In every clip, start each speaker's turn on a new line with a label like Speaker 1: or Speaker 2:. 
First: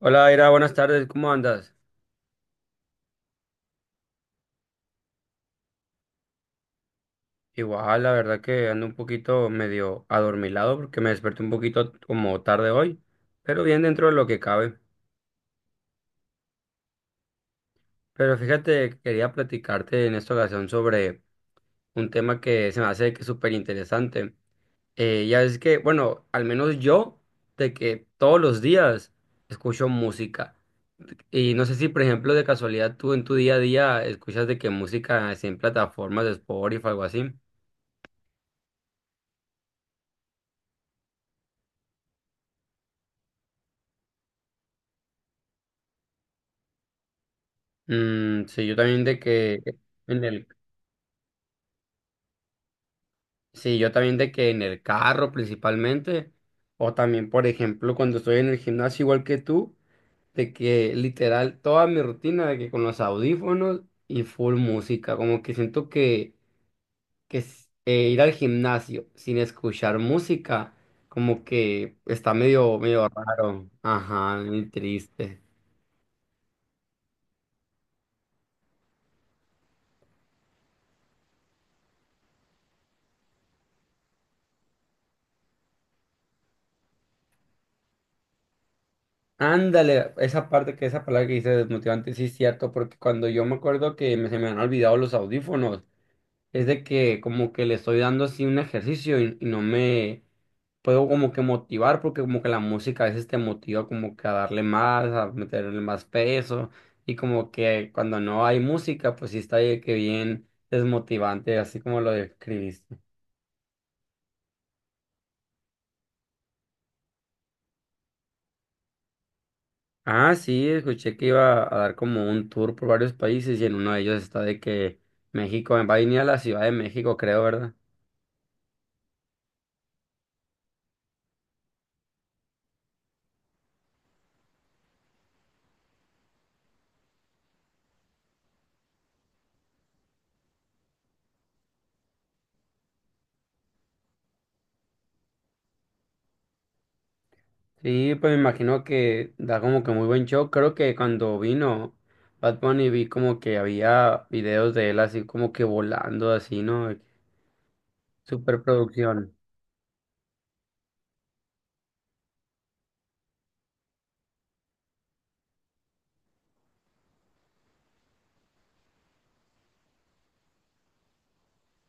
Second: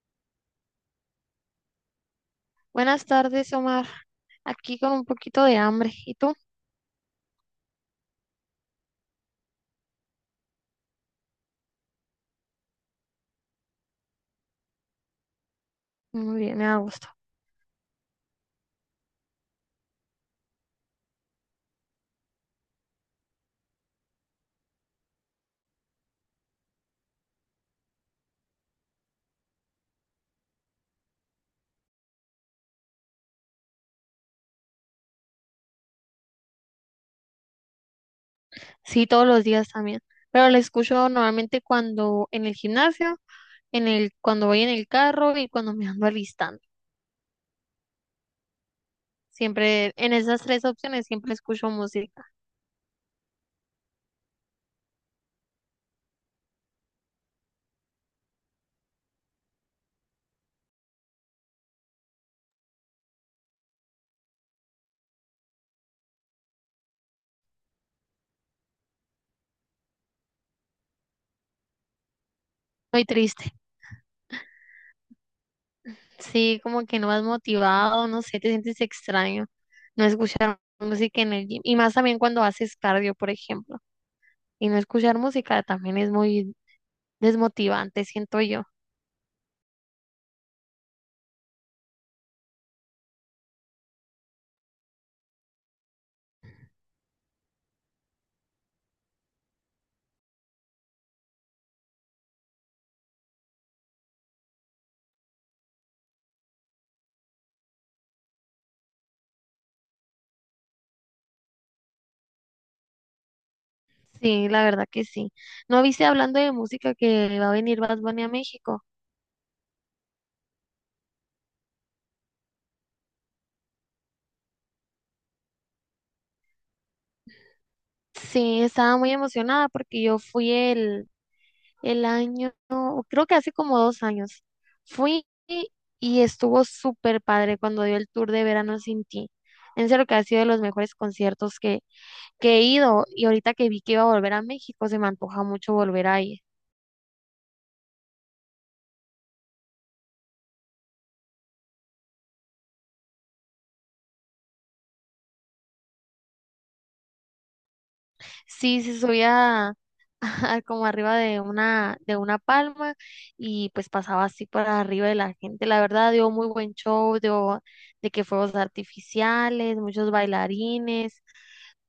Speaker 1: Hola, Ira, buenas tardes, ¿cómo andas?
Speaker 2: Buenas tardes, Omar. Aquí con un poquito de hambre. ¿Y tú?
Speaker 1: Igual, la verdad que ando un poquito medio adormilado porque me desperté un poquito como tarde hoy, pero bien dentro de lo que cabe.
Speaker 2: Muy bien, me da gusto.
Speaker 1: Pero fíjate, quería platicarte en esta ocasión sobre un tema que se me hace que es súper interesante. Ya es que, bueno, al menos yo, de que todos los días escucho música. Y no sé si, por ejemplo, de casualidad tú en tu día a día escuchas de que música así en plataformas de Spotify o algo así.
Speaker 2: Sí, todos los días también. Pero la escucho normalmente cuando en el gimnasio, cuando voy en el carro y cuando me ando alistando.
Speaker 1: Mm, sí, yo también de que
Speaker 2: Siempre, en
Speaker 1: en
Speaker 2: esas
Speaker 1: el,
Speaker 2: tres opciones siempre escucho música.
Speaker 1: sí, yo también de que en el carro principalmente, o también, por ejemplo, cuando estoy en el gimnasio igual que tú, de que literal toda mi rutina de que con los audífonos y full música, como que siento que ir al gimnasio sin escuchar música, como que está medio,
Speaker 2: Muy
Speaker 1: medio
Speaker 2: triste.
Speaker 1: raro, ajá, muy triste.
Speaker 2: Sí, como que no vas motivado, no sé, te sientes extraño no escuchar música en el gym. Y más también cuando haces cardio, por ejemplo. Y no escuchar música también es muy desmotivante, siento yo.
Speaker 1: Ándale, esa parte que esa palabra que dice desmotivante, sí es cierto, porque cuando yo me acuerdo que se me han olvidado los audífonos, es de que como que le estoy dando así un ejercicio y no me puedo como que motivar, porque como que la música a veces te motiva como que a darle más, a meterle más peso, y como que cuando no hay música, pues sí está de que bien desmotivante, así como lo describiste.
Speaker 2: Sí, la verdad que sí. ¿No viste hablando de música que va a venir Bad Bunny a México?
Speaker 1: Ah, sí, escuché que iba a dar como un tour por varios países y en uno de ellos está de que México va a venir a la Ciudad de México, creo, ¿verdad?
Speaker 2: Sí, estaba muy emocionada porque yo fui el año, creo que hace como 2 años. Fui y estuvo súper padre cuando dio el tour de Verano Sin Ti. En serio que ha sido de los mejores conciertos que he ido y ahorita que vi que iba a volver a México, se me antoja mucho volver a ir.
Speaker 1: Sí, pues me imagino que da como que muy buen show. Creo que cuando vino Bad Bunny vi como que había videos de él así como que volando así, ¿no?
Speaker 2: Sí, se
Speaker 1: Superproducción.
Speaker 2: subía como arriba de una palma y pues pasaba así por arriba de la gente. La verdad dio muy buen show, dio de que fuegos artificiales, muchos bailarines,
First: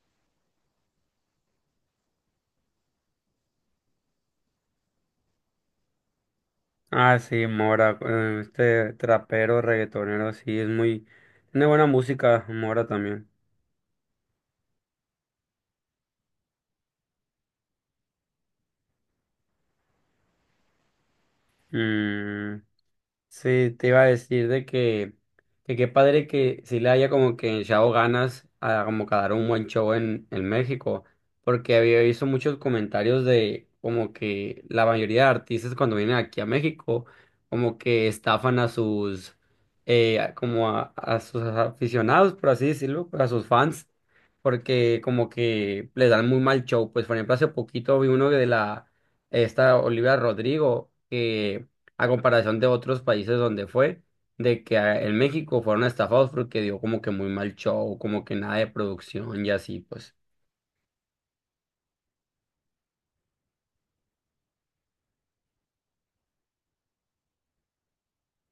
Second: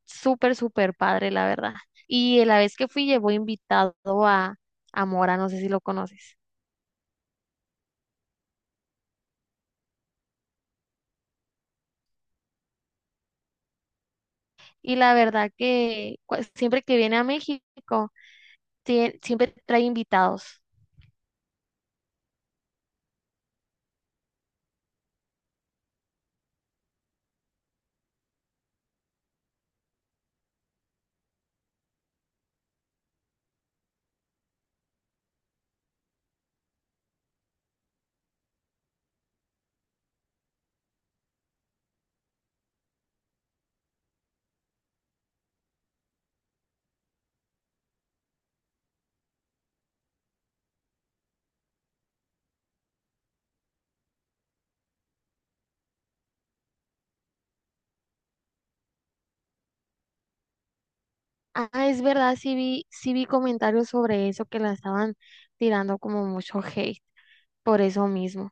Speaker 2: súper, súper padre, la verdad. Y la vez que fui llevó invitado a, a Mora, no sé si lo conoces.
Speaker 1: Ah, sí, Mora, este trapero, reggaetonero, sí, es muy... Tiene buena música, Mora también.
Speaker 2: Y la verdad que siempre que viene a México, siempre trae invitados.
Speaker 1: Mm. Sí, te iba a decir de que qué padre que sí le haya como que echado ganas a como que dar un buen show en México, porque había visto muchos comentarios de como que la mayoría de artistas cuando vienen aquí a México, como que estafan a sus, como a sus aficionados, por así decirlo, pues, a sus fans, porque como que les dan muy mal show. Pues por ejemplo, hace poquito vi uno de la, esta Olivia Rodrigo, que a comparación de otros países donde fue, de que en México fueron estafados porque dio como que muy mal show, como que nada de producción y así, pues.
Speaker 2: Ah, es verdad, sí vi comentarios sobre eso que la estaban tirando como mucho hate. Por eso mismo.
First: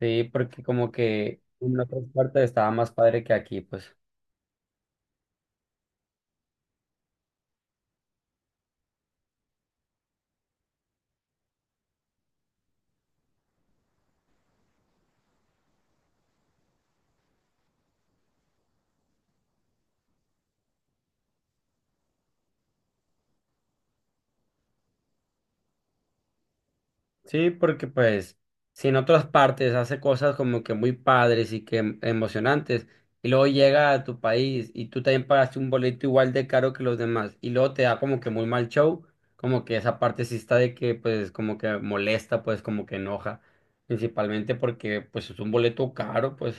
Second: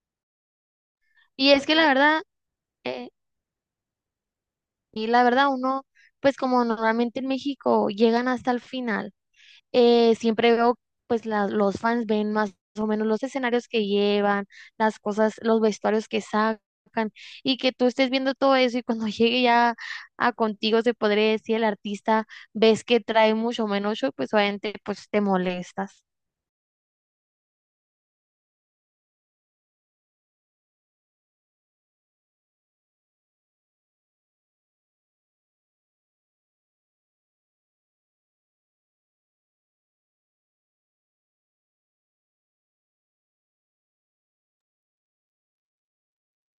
Speaker 1: Sí, porque como que
Speaker 2: Y es que
Speaker 1: en
Speaker 2: la
Speaker 1: otras
Speaker 2: verdad,
Speaker 1: partes estaba más
Speaker 2: eh,
Speaker 1: padre que aquí, pues.
Speaker 2: y la verdad uno, pues como normalmente en México llegan hasta el final, siempre veo, pues los fans ven más o menos los escenarios que llevan, las cosas, los vestuarios que sacan, y que tú estés viendo todo eso y cuando llegue ya a contigo, se podría decir, el artista, ves que trae mucho menos show, pues obviamente pues te molestas.
Speaker 1: Sí, porque pues si en otras partes hace cosas como que muy padres y que emocionantes, y luego llega a tu país y tú también pagaste un boleto igual de caro que los demás, y luego te da como que muy mal show, como que esa parte sí está de que pues como que molesta, pues como que enoja, principalmente porque pues es un boleto caro, pues.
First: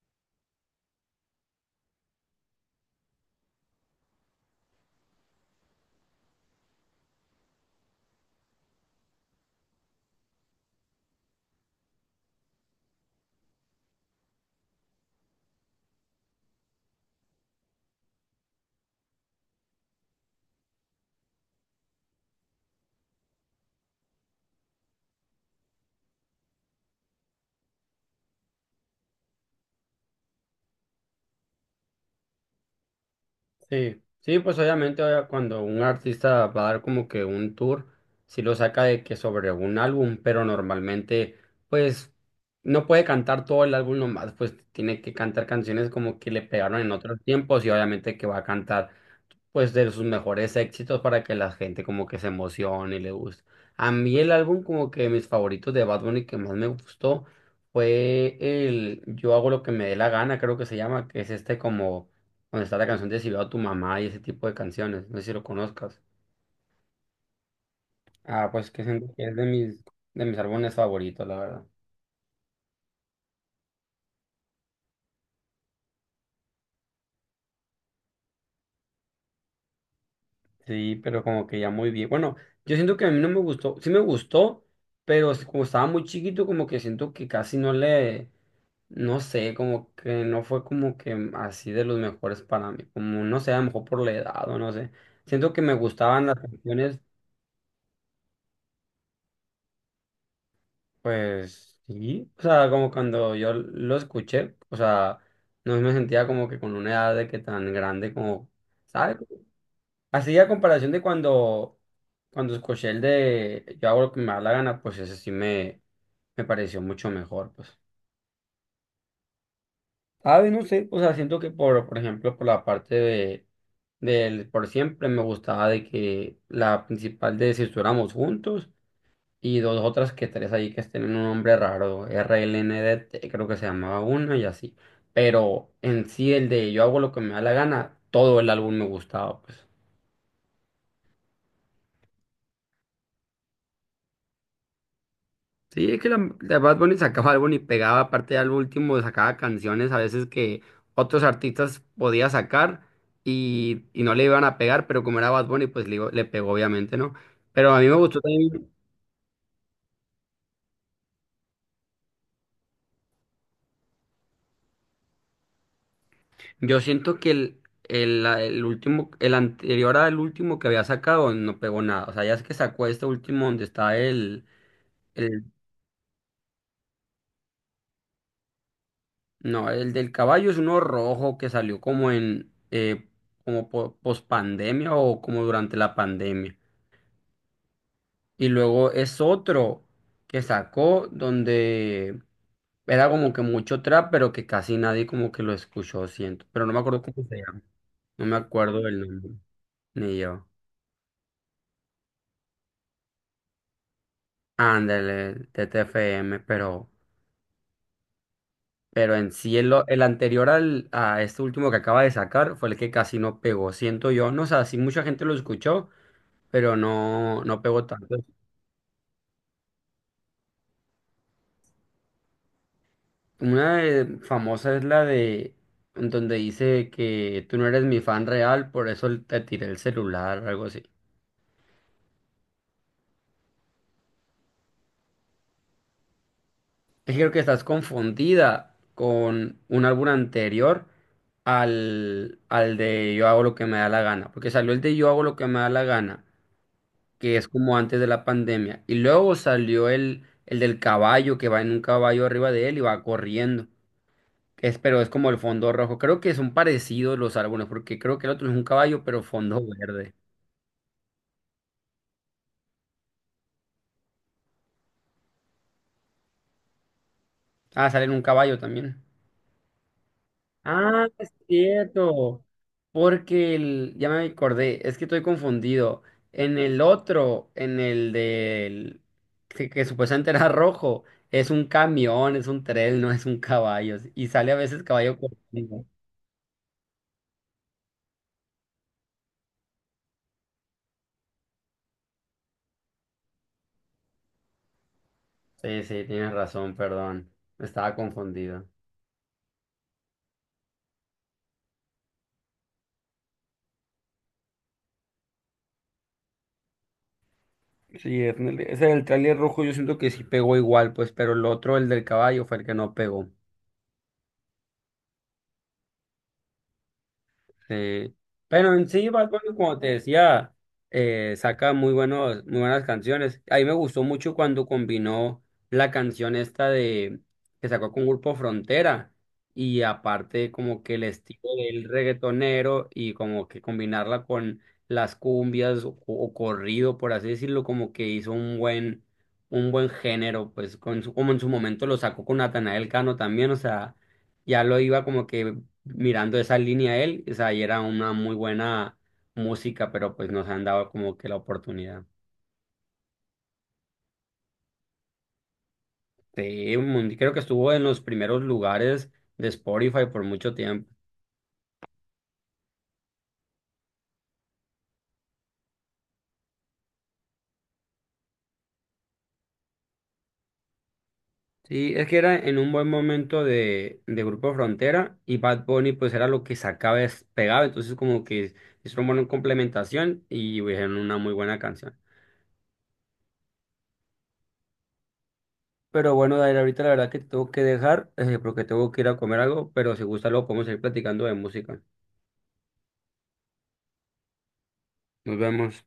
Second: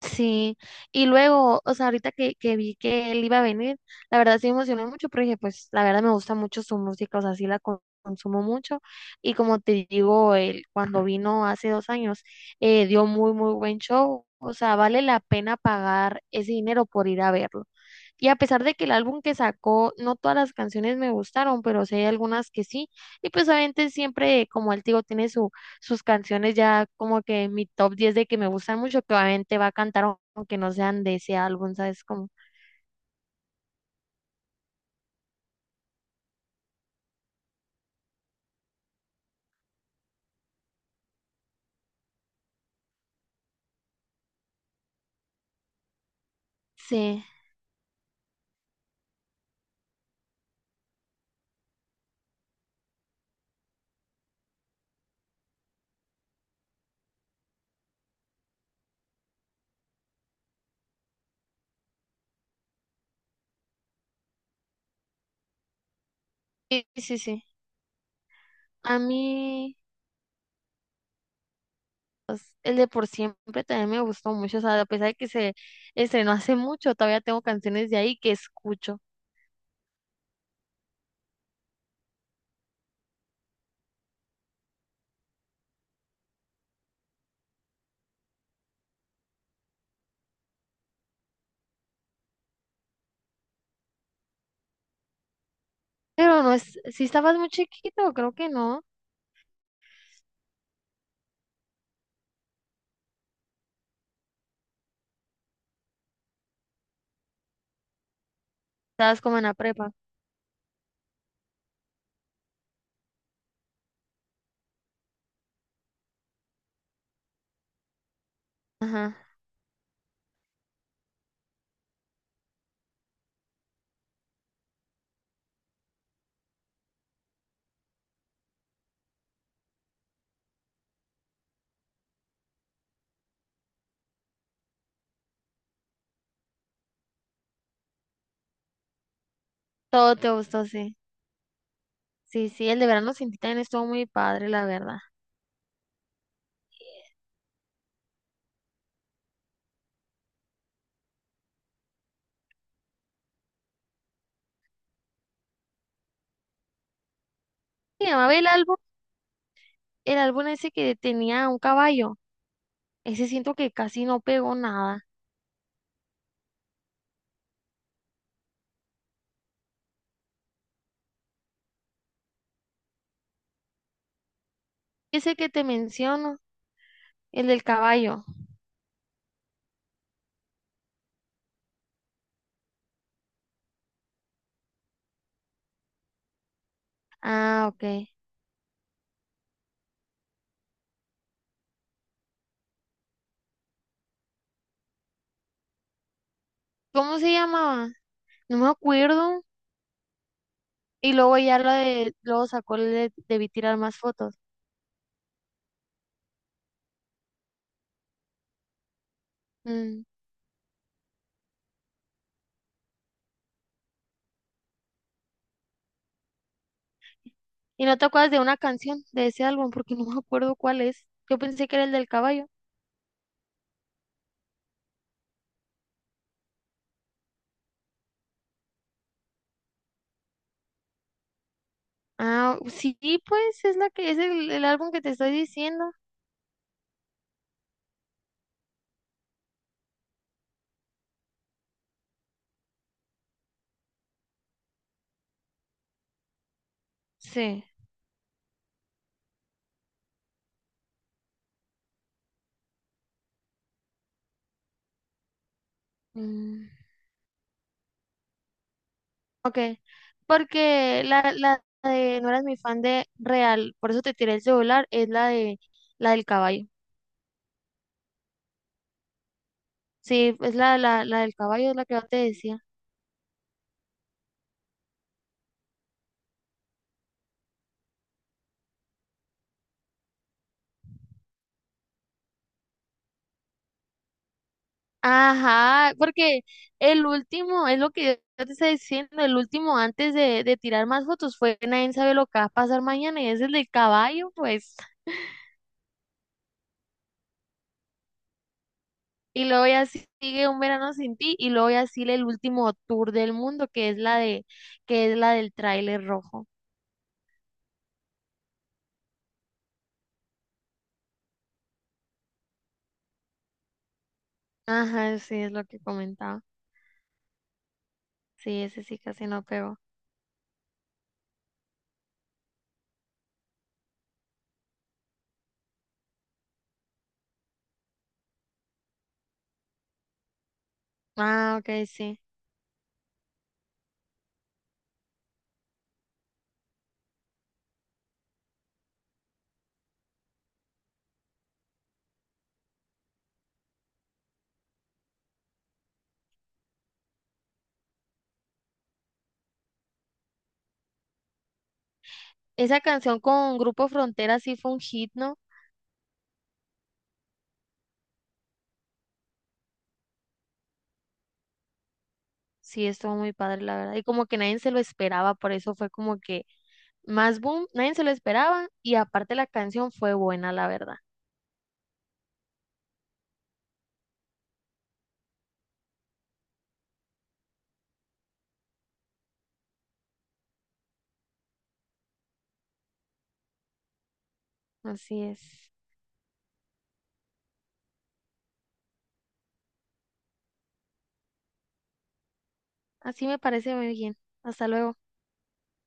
Speaker 2: Sí, y luego, o sea, ahorita que vi que él iba a venir, la verdad sí me emocioné mucho porque pues la verdad me gusta mucho su música, o sea, sí la consumo mucho y como te digo, él cuando vino hace 2 años dio muy, muy buen show, o sea, vale la pena pagar ese dinero por ir a verlo. Y a pesar de que el álbum que sacó, no todas las canciones me gustaron, pero sí hay algunas que sí, y pues obviamente siempre, como él te digo, tiene su sus canciones ya como que en mi top 10 de que me gustan mucho, que obviamente va a cantar aunque no sean de ese álbum, ¿sabes? Como,
Speaker 1: Sí, sí, pues cuando un artista va a dar como que un tour, sí lo saca de que sobre un álbum, pero normalmente pues no puede cantar todo el álbum nomás, pues tiene que cantar canciones como que le pegaron en otros
Speaker 2: sí,
Speaker 1: tiempos y obviamente que va a cantar pues de sus mejores éxitos para que la gente como que se emocione y le guste. A mí el álbum como que mis favoritos de Bad Bunny que más me gustó fue el Yo hago lo que me dé la gana, creo que se llama, que es este como donde está la canción de Si veo a tu mamá y ese tipo de canciones, no sé si lo conozcas.
Speaker 2: sí, sí, sí.
Speaker 1: Ah, pues que
Speaker 2: A
Speaker 1: siento que es
Speaker 2: mí,
Speaker 1: de mis álbumes favoritos, la verdad.
Speaker 2: pues, el de Por Siempre también me gustó mucho, o sea, a pesar de que se estrenó hace mucho, todavía tengo canciones de ahí que escucho.
Speaker 1: Sí, pero como que ya muy bien. Bueno, yo siento que a mí no me gustó, sí me gustó, pero es como estaba muy chiquito como que siento que casi no le. No sé, como que no fue como que así de los mejores para mí, como no sé, a lo mejor por la edad o no sé. Siento que me gustaban las
Speaker 2: Pero no es,
Speaker 1: canciones,
Speaker 2: si estabas muy chiquito, creo que no,
Speaker 1: pues sí, o sea, como cuando yo lo escuché, o sea, no me sentía como que con una edad de que tan grande como, ¿sabes?
Speaker 2: estabas como en la prepa.
Speaker 1: Así a comparación de cuando escuché el de Yo hago lo que me da la gana, pues ese sí me pareció mucho mejor, pues.
Speaker 2: Ajá,
Speaker 1: A ver, no sé, o sea, siento que por ejemplo, por la parte de, del por siempre me gustaba de que la principal de si estuviéramos juntos y dos otras que tres ahí que tienen un nombre raro, RLNDT creo que se llamaba una y así. Pero en sí el de yo hago lo que me da la gana, todo el álbum me gustaba, pues.
Speaker 2: todo te gustó, sí. Sí, sí, el de Verano Sin Ti también estuvo muy padre, la verdad.
Speaker 1: Sí, es que la Bad Bunny sacaba álbum y pegaba, aparte al último sacaba canciones a veces que otros artistas podía sacar y no le iban a pegar, pero como era Bad Bunny, pues le, le pegó obviamente, ¿no? Pero a mí me
Speaker 2: Se
Speaker 1: gustó
Speaker 2: llamaba
Speaker 1: también,
Speaker 2: el álbum ese que tenía un caballo. Ese siento que casi no pegó nada.
Speaker 1: yo siento que el último, el anterior al último que había sacado no pegó nada, o sea, ya es que sacó este último donde está
Speaker 2: Ese
Speaker 1: el,
Speaker 2: que te menciono, el del caballo.
Speaker 1: no, el del caballo es uno rojo que salió como en, como post pandemia o como durante la pandemia.
Speaker 2: Ah, ok.
Speaker 1: Y luego es otro que sacó donde era como que mucho trap, pero que casi nadie como que lo escuchó, siento. Pero no me acuerdo
Speaker 2: ¿Cómo
Speaker 1: cómo
Speaker 2: se
Speaker 1: se llama.
Speaker 2: llamaba?
Speaker 1: No me
Speaker 2: No me
Speaker 1: acuerdo el nombre,
Speaker 2: acuerdo.
Speaker 1: ni yo.
Speaker 2: Y luego ya la de, luego sacó el de Debí Tirar Más Fotos.
Speaker 1: Ándale, TTFM, pero en sí el
Speaker 2: Mm.
Speaker 1: anterior al, a este último que acaba de sacar fue el que casi no pegó, siento yo. No, sé, sí mucha gente lo escuchó, pero no, no pegó
Speaker 2: ¿Y no te
Speaker 1: tanto.
Speaker 2: acuerdas de una canción de ese álbum? Porque no me acuerdo cuál es. Yo pensé que era el del caballo.
Speaker 1: Una famosa es la de en donde dice que tú no eres mi fan real, por eso te tiré el celular, algo así.
Speaker 2: Ah, sí, pues es la que es el álbum que te estoy diciendo.
Speaker 1: Es que creo que estás confundida con un álbum anterior al de Yo hago lo que me da la gana, porque salió el de Yo hago lo que me da la gana, que es
Speaker 2: Sí.
Speaker 1: como antes de la pandemia, y luego salió el del caballo que va en un caballo arriba de él y va corriendo. Que es, pero es como el fondo rojo. Creo que son
Speaker 2: Mm.
Speaker 1: parecidos los álbumes, porque creo que el otro es un caballo, pero
Speaker 2: Ok,
Speaker 1: fondo verde.
Speaker 2: porque la de no eras mi fan de real, por eso te tiré el celular, es la de la del caballo.
Speaker 1: Ah, sale en un caballo también.
Speaker 2: Sí, es
Speaker 1: Ah,
Speaker 2: la
Speaker 1: es
Speaker 2: del caballo, es la que yo te
Speaker 1: cierto.
Speaker 2: decía.
Speaker 1: Porque el, ya me acordé, es que estoy confundido. En el otro, en el del que supuestamente era rojo, es un camión, es un tren, no es un caballo. Y sale a veces caballo corriendo.
Speaker 2: Ajá, porque el último, es lo que yo te estoy diciendo, el último antes de tirar más fotos fue nadie sabe lo que va a pasar mañana y es el del caballo, pues.
Speaker 1: Sí, sí, tienes razón, perdón. Estaba confundido.
Speaker 2: Y luego ya sigue un verano sin ti y luego ya sigue el último tour del mundo que es la de, que es la del tráiler rojo.
Speaker 1: Sí, es en ese del tráiler rojo yo siento que sí pegó igual, pues, pero el otro, el del caballo, fue el que no pegó.
Speaker 2: Ajá, sí, es lo que comentaba.
Speaker 1: Sí.
Speaker 2: Sí,
Speaker 1: Pero
Speaker 2: ese
Speaker 1: en
Speaker 2: sí
Speaker 1: sí, Bad
Speaker 2: casi no
Speaker 1: Bunny, como
Speaker 2: pegó.
Speaker 1: te decía, saca muy buenos, muy buenas canciones. A mí me gustó mucho cuando combinó la canción esta de que sacó con Grupo Frontera y aparte como que el estilo
Speaker 2: Ah, ok,
Speaker 1: del
Speaker 2: sí.
Speaker 1: reggaetonero y como que combinarla con las cumbias o corrido, por así decirlo, como que hizo un buen género, pues con como en su momento lo sacó con Natanael Cano también, o sea ya lo iba como que mirando esa línea él, o sea, y era una muy buena música, pero pues nos han dado como que la oportunidad.
Speaker 2: Esa canción con Grupo Frontera sí fue un hit, ¿no?
Speaker 1: Sí, creo que estuvo en los primeros lugares de Spotify por mucho tiempo.
Speaker 2: Sí, estuvo muy padre, la verdad. Y como que nadie se lo esperaba, por eso fue como que más boom, nadie se lo esperaba. Y aparte la canción fue buena, la verdad.
Speaker 1: Sí, es que era en un buen momento de Grupo Frontera y Bad Bunny pues era lo que sacaba pegaba, entonces como que es una buena complementación y pues, hicieron una muy buena canción.
Speaker 2: Así es.
Speaker 1: Pero bueno, Dair, ahorita la verdad que te tengo que dejar porque tengo que ir a comer algo, pero si gusta luego podemos seguir platicando de música.
Speaker 2: Así me parece muy bien. Hasta luego.
Speaker 1: Nos vemos.